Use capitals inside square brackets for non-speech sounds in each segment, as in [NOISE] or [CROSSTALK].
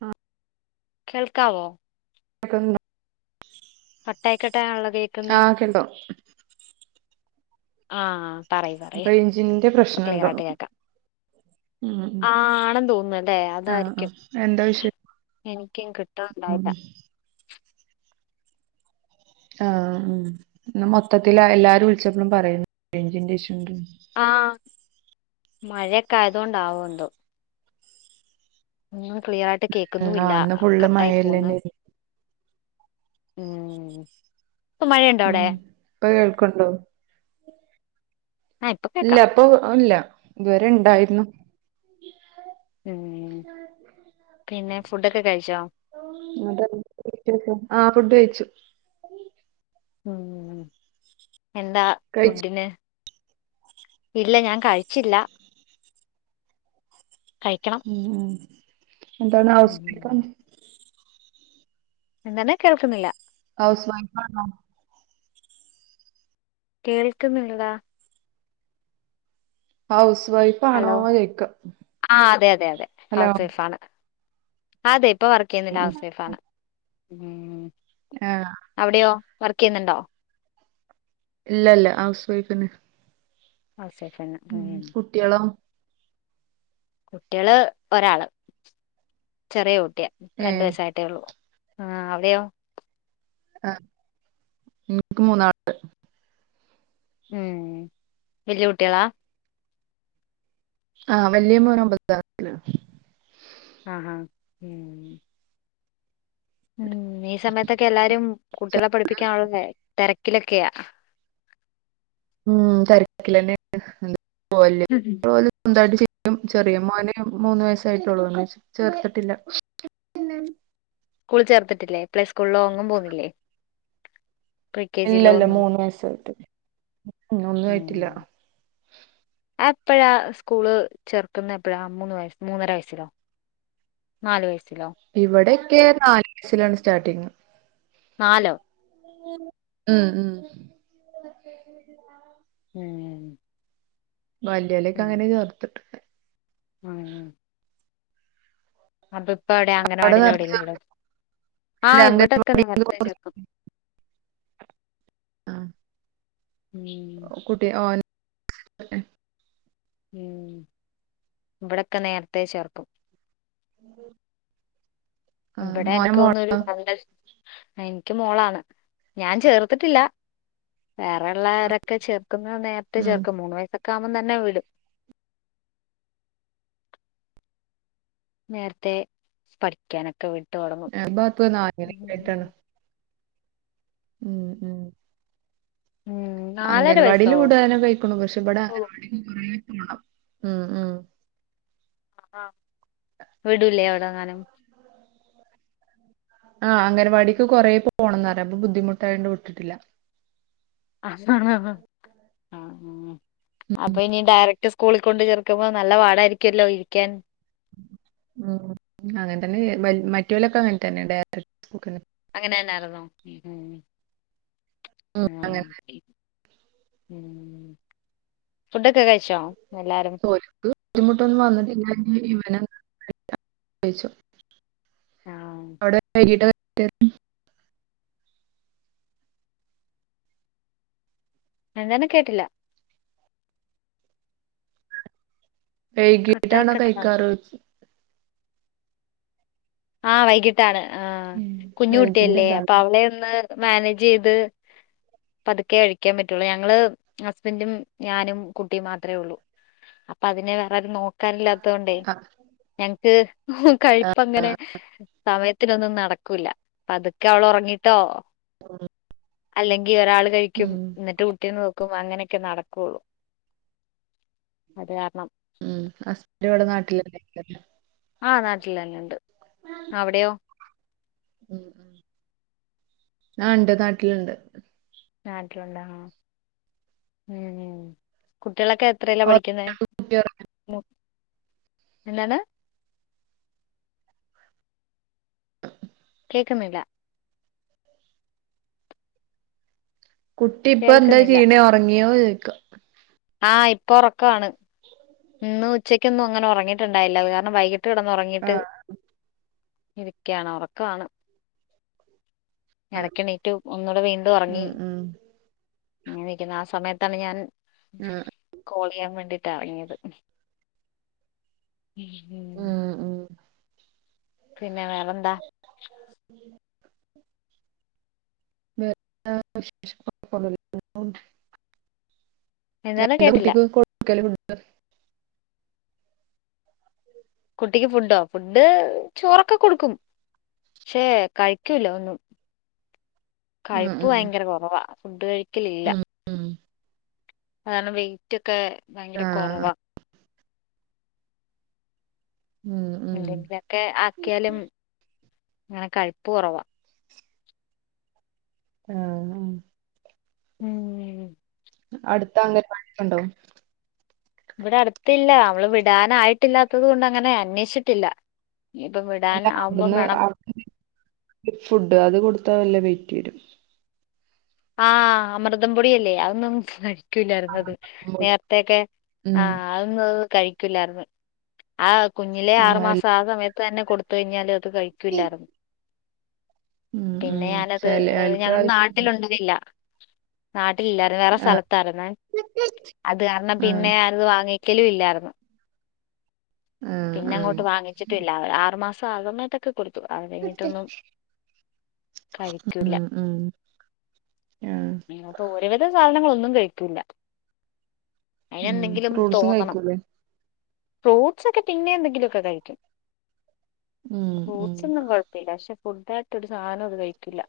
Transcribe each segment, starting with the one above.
ആ കേൾക്കാവോ ആക്ക പട്ടായിക്കട്ടായ ഉള്ളത് ആ [UNINTELLIGIBLE] ആ പറയു പറയു റേഞ്ചിന്റെ ഇപ്പൊ പ്രശ്നണ്ടോ ക്ലിയറായിട്ട് കേക്കാം ഉം ഉം ആ ആണെന്ന് തോന്നുന്നല്ലെ ആഹ് അതായിരിക്കും ആഹ് എന്താ വിഷയം എനിക്കും ഉം കിട്ടുന്നുണ്ടായില്ല ആ ഉം ഇന്ന് മൊത്തത്തി എല്ലാരും വിളിച്ചപ്പളും പറയുന്നു രയിജിന്റെ ഇഷ്യൂ ഉണ്ടെന്ന് ആ മഴയൊക്കെ ആയതൊണ്ടാവും എന്തോ ഒന്നും ക്ലിയർ ആയിട്ട് ഉം കേക്കുന്നുമില്ല ആഹ് ഇന്ന് ഫുള്ള് കട്ടായി പോന്ന് മഴയല്ലന്നേര്ന്നു ഉം ഇപ്പൊ മഴയുണ്ടോ ഉം അവിടെ ഇപ്പ കേൾക്കണ്ടോ ആഹ് ഇപ്പൊ ഇല്ല കേക്കാം അപ്പൊ ഇല്ല ഇതുവരെ ഇണ്ടായിരുന്നു ഉം ഉ പിന്നെ ഫുടൊക്കെ കഴിച്ചോ അത ആഹ ഫുഡ് കഴിച്ചു ഉം എന്താ കഴിച്ചു ഫുഡിന് ഇല്ല ഞാൻ കഴിച്ചില്ല കഴിക്കണം ഉം ഉ എന്താണ് [UNINTELLIGIBLE] എന്തണ് കേൾക്കുന്നില്ല ഹൗസ് വൈഫാണോ കേൾക്കുന്നില്ലട ഹൌസ് ഹലോ ആ അതെ അതെ അതെ ഹലോ ഹൗസ് വൈഫ് ആണ് അതെ ഇപ്പൊ വർക്ക് ചെയ്യുന്നില്ല ഉം ഉം ഹൌസ് വൈഫ്‌ ആണ് ആഹ് അവിടെയോ വർക്ക് ചെയ്യുന്നുണ്ടോ ഇല്ലല്ല ഹൗസ് വൈഫന്നെ ഹൗസ് വൈഫെന്നെ ഉം കുട്ടികളും കുട്ടികള് ഒരാള് ചെറിയ കുട്ടിയ രണ്ടു ഏഹ് വയസായിട്ടേ ഉള്ളൂ ആഹ അവിടെയോ ആ എനിക്ക് മൂന്നാള് ഉം വല്ല്യ കുട്ടികളാ ആഹ വലിയ മോന ഒമ്പതാക്ലാസ്സില് ആഹ് ഹഹ് ഉം ഉം ഈ സമയത്തൊക്കെ എല്ലാരും കുട്ടികളെ പഠിപ്പിക്കാനുള്ള തിരക്കിലൊക്കെയാ [INAUDIBLE] ഉം [UNINTELLIGIBLE] ചെറിയ മോന് മൂന്നു വയസായിട്ടുള്ളൂ ചേർത്തിട്ടില്ല സ്കൂൾ ചേർത്തിട്ടില്ലേ പ്ലെ സ്കൂളോന്നും പോണില്ലേ ഇല്ലല്ല മൂന്ന് വയസായിട്ടൊള്ളു ഉം ഒന്നും ആയിട്ടില്ല എപ്പഴാ സ്കൂള് ചേർക്കുന്ന എപ്പോഴാ മൂന്ന് വയ മൂന്നര വയസ്സിലോ നാല് വയസ് ഇവിടൊക്കെ നാല് വയസിലാണ് സ്റ്റാർട്ടിങ് നാലോ ഉം ഉം ഉം വല്യലൊക്കെ ഉം അങ്ങനെ ചേർത്തിട്ട് [UNINTELLIGIBLE] അപ്പൊ ഇപ്പ എവിടെ അവിടെ അംഗൻവാടില് നേരത്തെ എവിടെേങ്കിലും ചേർത്തി വി ഇല്ല ആഹ് ഇവിടെക്കെ അംഗൻവാടി നേരുത്തേ കുറച്ച് ചേർക്കും ആഹ് ഉം [UNINTELLIGIBLE] ഉം ഇവിടെക്കെ നേരത്തെ ചേർക്കും [INAUDIBLE] ആഹ് ഇവിടെ മോനെ എനിക്ക് മോള് തോന്നുന്നു ഒരു [UNINTELLIGIBLE] എനിക്ക് മോളാണ് ഞാൻ ചേർത്തിട്ടില്ല വേറെ ഉള്ളവരൊക്കെ ചേർക്കുന്ന നേരത്തെ ഉം ചേർക്കും മൂന്ന് വയസ ക്കാമെന്ന് തന്നെ വിടും നേരത്തെ പഠിക്കാനക്കെ വി [UNINTELLIGIBLE] ഉം ഉം ഉം നാലര അംഗൻവാടിൽ വയസ്സോ വിടാനെ കഴിക്കണു പക്ഷെ ഇവിടെ ഓ, [UNINTELLIGIBLE] ഉം ഉം ആഹ വിടുല്ലേ അവിടങ്ങാനും ആഹ് അംഗൻവാടിക്ക് കൊറേ പോണം അപ്പൊ ബുദ്ധിമുട്ട് ആയോണ്ട് വിട്ടിട്ടില്ല. ആഹ് ആഹ് അപ്പൊ ഇനി ഡയറക്ട് സ്കൂളിൽ കൊണ്ട് ചേർക്കുമ്പോ നല്ല പാടായിരിക്കല്ലോ ഇരിക്കാൻ. ഉം അങ്ങനെ തന്നെ മറ്റ പോലൊക്കെ അങ്ങനെ തന്നെ [UNINTELLIGIBLE] അങ്ങനെന്നരുന്നു ഉം ഉം. ഉം ഫുഡൊക്കെ കഴിച്ചോ? എല്ലാരും ഒരിക്ക് ബുദ്ധിമുട്ടൊന്നും വന്നിട്ടില്ല ഇവനു കഴിച്ചു. ആഹ് [UNINTELLIGIBLE] എന്താനെ കേട്ടില്ല. വൈകീട്ടാണോ കട്ടായിക്കട്ട കഴിക്കാറ്. ആഹ് വൈകിട്ടാണ് ആഹ് ഉം കുഞ്ഞ് റേഞ്ചിന്റെ കുട്ടിയല്ലേ അപ്പൊ ഇതാണ് അവളെ ഒന്ന് മാനേജ് ചെയ്ത്. പതുക്കെ കഴിക്കാൻ പറ്റുള്ളൂ. ഞങ്ങള് ഹസ്ബൻറും ഞാനും കുട്ടിയും മാത്രമേ ഉള്ളൂ. അപ്പൊ അതിനെ വേറെരും നോക്കാനില്ലാത്ത കൊണ്ടേ? ആ ഞങ്ങക്ക് കഴിപ്പ അങ്ങനെ സമയത്തിനൊന്നും നടക്കൂല്ല. പതുക്കെ അവൾ ഉറങ്ങിട്ടോ. ഉം അല്ലെങ്കിൽ ഒരാൾ കഴിക്കും എന്നിട്ട് കുട്ടി നോ ക്കും അങ്ങനെയൊക്കെ നടക്കുള്ളൂ അത് കാരണം. ഉം ഹസ്ബൻഡ് അവിടെ നാട്ടില് [UNINTELLIGIBLE] ആ നാട്ടിലന്നെണ്ട് അവ്ടെയോ? മ് മ് ആ ണ്ട് നാട്ടില്ണ്ട് നാട്ട്ലുണ്ട ആ ഏ കു ട്ട്യേളക്കെ എത്രേല ഓ, പഠിക്കുന്നെ? കുട്ടി ഉറ- എന്താണ്. കേക്ക്ന്ന്ല്ല. കുട്ടി ഇപ്പൊ എന്താ കേൾക്കുന്നില്ല ചെയ്യ്ണെ ഒറങ്ങിയോ ചോയ്ക്ക. ആഹ് ഇപ്പൊറക്കാണ് ഇന്ന് ഉച്ചക്കൊന്നും അങ്ങനെ ഉറങ്ങിട്ട്ണ്ടായില അത് കാരണം വൈകി ട്ട് കെടന്നൊറങ്ങിട്ട് ആഹ് ഇരിക്കാണ്. ഒറക്കാണ് ആഹ് എടക്കെണീറ്റു ഒന്നൂടെ വീണ്ടും ഒറങ്ങി. ഉം ഉം അങ്ങനിക്കുന്ന ആ സമയത്താണ്. ഞാൻ ആഹ് കോൾ ചെയ്യാൻ വേണ്ടി. ട്ടറങ്ങിയത്. ഉം ഉം പിന്നെ വേറെന്താ? [INAUDIBLE] [UNINTELLIGIBLE] ഇങ്ങനെ പോകുന്നു. ഞ എന്താണ് ന്റെ കേട്ടില്ല കുട്ടിക്ക് കൊക്കല് ഫുഡ് കുട്ടിക്ക് ഫുഡോ ഫുഡ് ചോറൊക്കെ കൊട്ക്കും. ക്ഷേ കഴിക്കൂല ഒന്നും. ഉം കഴിപ്പ് ഉം ഭയങ്കര കൊറവാ ഫുഡ് കഴി ഉം ഉം കാരണം വെയ്റ്റൊക്കെ ഭയങ്കര കൊറവ ആഹ് ഉം ഉം [UNINTELLIGIBLE] ലൊക്കെ ആക്കിയാലും ഇങ്ങനെ കഴിപ്പ് കൊറവ ആ ആ ഉം അടുത്തങ്ങെൻവാടിയൊക്കണ്ടോ? വ്ടെ അടുത്ത്ല്ല അവള് വിടാനായിട്ടില്ലാത്തത് കൊണ്ടങ്ങനെ അന്വേഷിട്ടില്ല. അല്ല അവിടുന്ന് അവി [UNINTELLIGIBLE] ഫുഡ് അത് കൊടുത്താ നല്ല വെയ്റ്റ് വരും ആ അമൃതംപൊടിയല്ലേ അതന്നും കഴി ക്കൂലാര്ന്നത് നേരത്തൊക്കെ ആ അതന്ന കഴി [UNINTELLIGIBLE] ആ കുഞ്ഞിലെ ആറ് ആഹ് എല്ല മാസം ആ സമയത്തന്നെ കൊടുത്തഴിഞ്ഞാല്. കഴിക്കൂലാർന്ന് ഉം ഉം പിന്നെ ഞാനത് ചെല ആൾക്ക് ഞങ്ങള് ആഹ് നാട്ടിലുണ്ടതയില്ല നാ ട്ടില്ലായിരുന്നു വേറെ സ്ഥലത്താര്ന്നെ അത് കാരണം ആഹ് പിന്നെ ഞാനത് വാങ്ങിക്കലും ഇല്ലാർന്ന് ആഹ് പിന്നെ ആഹ് അങ്ങോട്ട് വാങ്ങിച്ചിട്ട്ല്ല ആറ് മാസം ആക്ന്നത്തൊക്കെ കൊട് അത കയ്ഞ്ഞിട്ടൊന്നും കഴിക്കൂല്ല ഉം ഉം ആഹ് ഒര് വിധം സാധനങ്ങളൊന്നും കഴിക്കൂല്ല ഉം അയിനെന്തെങ്കിലും ഫ്രൂട്ട്സും തോന്നണം കഴിക്കൂലേ ഫ്രൂട്ടസൊക്കെ പിന്നെന്തെങ്കിലൊക്കെ കഴിക്കും ഉം ഉം ഫ്രൂട്ടസൊന്നും കൊഴപ്പില്ല ക്ഷെ റ്റൊരു സാനത് കഴിക്കൂല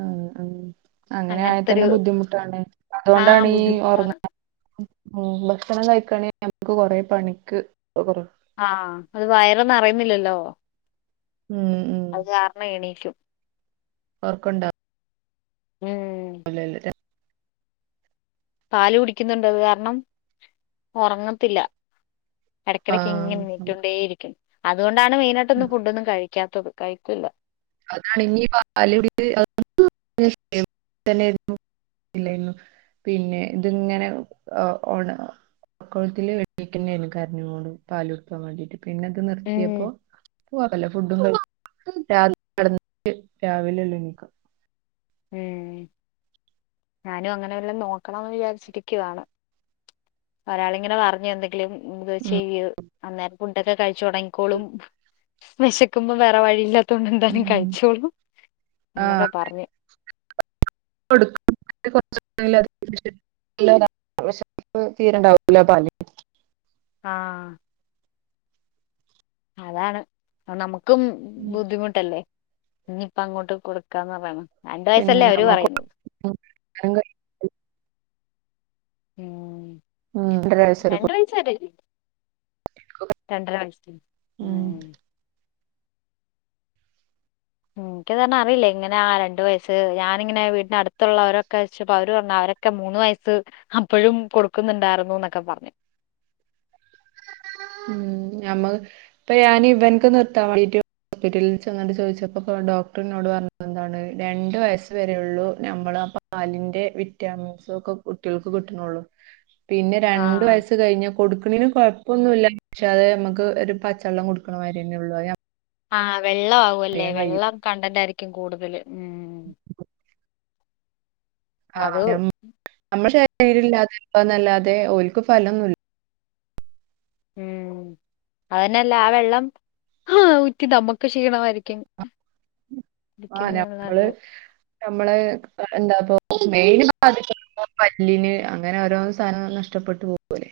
ഉം ഉം അങ്ങനെ ആയാ തന്നെ ബുദ്ധിമുട്ടാണ് ആ അതോണ്ടാണീ ഒർ ബുദ്ധിമുട്ടാണ് മ് ഭക്ഷണം കഴിക്കയാണെ നമക്ക് കൊറെ പണിക്ക് കൊറ ആ ത് വയറ് ന്നറയ്ന്നില്ലല്ലോ ഉം അത് കാരണ എണീക്കും ഒർക്കണ്ടൊ ഉം പാല് കുടിക്കുന്ന്ണ്ട് അത് കാരണം ഒറങ്ങത്തില്ല ആഹ് എടക്കെടക്ക്‌ങ്ങനെ നീറ്റൊണ്ടേയിരിക്കും അതോണ്ടാണ് മെയിനായിട്ടൊന്ന് ഫുഡൊന്നും കഴി ക്കാത്തത് കഴിക്കുല്ല അതാണ് ഇനിപാൽ കുടി തന്നെരുന്നു ഇല്ലേന്നു പിന്നെ ത്ങ്ങനെ ഒ ഓണ കൊൾത്തില് വെക്കണ്ടായിരുന്നു കരഞ്ഞോട് പാലുട്ക്കാൻ വേണ്ടിട്ട് പിന്നെ അത് ഉം നിർത്തിയപ്പോ പോവാണ്ടല്ലോ ഫുഡും കാര്യ നടന്ന് രാവിലെ ഉള്ളു എണിക്കാ ഉം ഞാനും അങ്ങനെല്ലാം നോക്കണംന്ന് വിചാരിച്ചിരിക്കുവാണ് ഒരാളിങ്ങനെ പറഞ്ഞു എന്തെ ഇത് ചെയ്യൂ അന്നേരം ഫുഡോക്കെ കഴിച്ചു തുടങ്ങിക്കോളു വെശക്കുമ്പോം വേറെ വഴിയില്ല തൊണ്ട് എന്താലും ഉം കഴിച്ചോളൂ ആഹ് എന്നൊക്കെ പറഞ്ഞു കൊടുക്കും [UNINTELLIGIBLE] പിന്നെ കൊറച്ച് വെഷപ്പ് തീരണ്ടാവൂല പാല് ആ അതാണ് അ നമുക്കും ബുദ്ധിമുട്ടല്ലേ ഇനിയിപ്പ അങ്ങോട്ട് കൊടുക്കാന്ന് പറയണം രണ്ട് പിന്നെ വയസല്ലേ അവര് ഞമ്മക്ക് പറയുന്നെ ഉം രണ്ടര വരെ രണ്ട് കൊടുക്കും വയസ്സ് വരെ രണ്ടര വയസ് ഉം എനിക്കതന്നെ അറിയില്ല അങ്ങനെ ആ രണ്ടു വയസ് ഞാനിങ്ങനെ വീടിന് അടുത്തുള്ളവരൊക്കെ ചോച്ചപ്പോ അവര് പറഞ അവരൊക്കെ മൂന്ന് വയസ് അപ്പോഴും കൊടുക്കുന്നുണ്ടായിരുന്നു എന്നൊക്കെ പറഞ്ഞു ഉം ഞമ്മക്ക് ഇപ്പ ഞാന് ഇവനക്ക് നിർത്താൻ വേണ്ടിട്ട് ഹോസ്പിറ്റലിൽച്ചെന്നിട്ട് ചോയിച്ചപ്പോ ഡോക്ടറിന്നോട് പറഞ്ഞത് എന്താണ് രണ്ട് വയസ്സ് വരെയുള്ളൂ ഞമ്മള് പാലിന്റെ വിറ്റാമിൻസൊക്കെ കുട്ടികൾക്ക് കിട്ടുന്നൊള്ളൂ പിന്നെ രണ്ട് ആഹ് വയസ്സ് കഴിഞ്ഞ കൊടുക്കണീന് കൊഴ ഒന്നുല്ല പക്ഷെ അത് നമുക്ക് ഒരു പച്ചവെള്ളം കൊടുക്കണ മാതിരിയന്നെ ഒള്ളൂ ആ വെള്ള ആവുവല്ലേ വെള്ളം കൺടെന്റയിരിക്കും കൂടുതല് ഉം ആ അത് നമ്മുടെ ശരീരം ഇല്ലാതെന്നല്ലാതെ ഓല്ക്ക് ഫലംന്നുല്ല ഉം അതന്നെയല്ല ആ വെള്ളം ഊറ്റി നമ്മുക്ക് ക്ഷീണമായിരി ആഹ് ടിക്കിന്നത് നമ്മള് എന്താ പ്പൊ മെയിന് പല്ലിന് അങ്ങനെ ഓരോ സാധനം നഷ്ട നഷ്ടപ്പെട്ടു പോവും പോലെ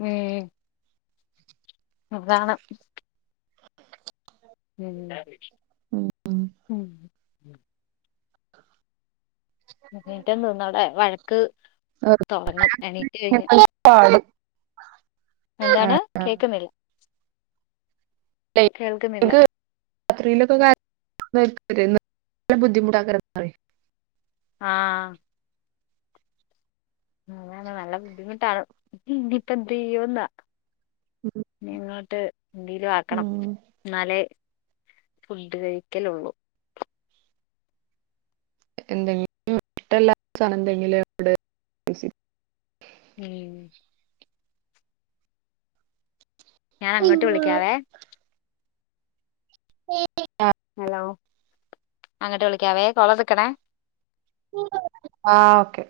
ഉം കാണാം ഉം എന്നീട്ട തിന്നടെ വഴക്ക് തൊടങ്ങും എണീറ്റ് കഴിഞ എന്താണ് കേക്കുന്നില്ല കേൾക്കുന്നില്ല [UNINTELLIGIBLE] രാത്രിയിലൊക്കെ കാ ല്ല ബുദ്ധിമുട്ടാക്കാര് ന്ന് പറയും ആഹ നല്ല ബുദ്ധിമുട്ടാണ് ഇനിയിപ്പ എന്ത് ചെയ്യുന്നാ ഇങ്ങോട്ട് എന്തെലും ആക്കണം ഉം എന്നാലെ ഫുഡ് കഴിക്കലൊള്ളൂ എന്തെങ്കിലും ഇഷ്ടല്ലാത്ത എന്തെങ്കിലുംവിടെ ഉം ഞാൻ അങ്ങോട്ട് വിളിക്കാവേ ഹലോ അങ്ങട്ട് വിളിക്കാവേ കൊളടെക്കണേ ആഹ ഓക്കെ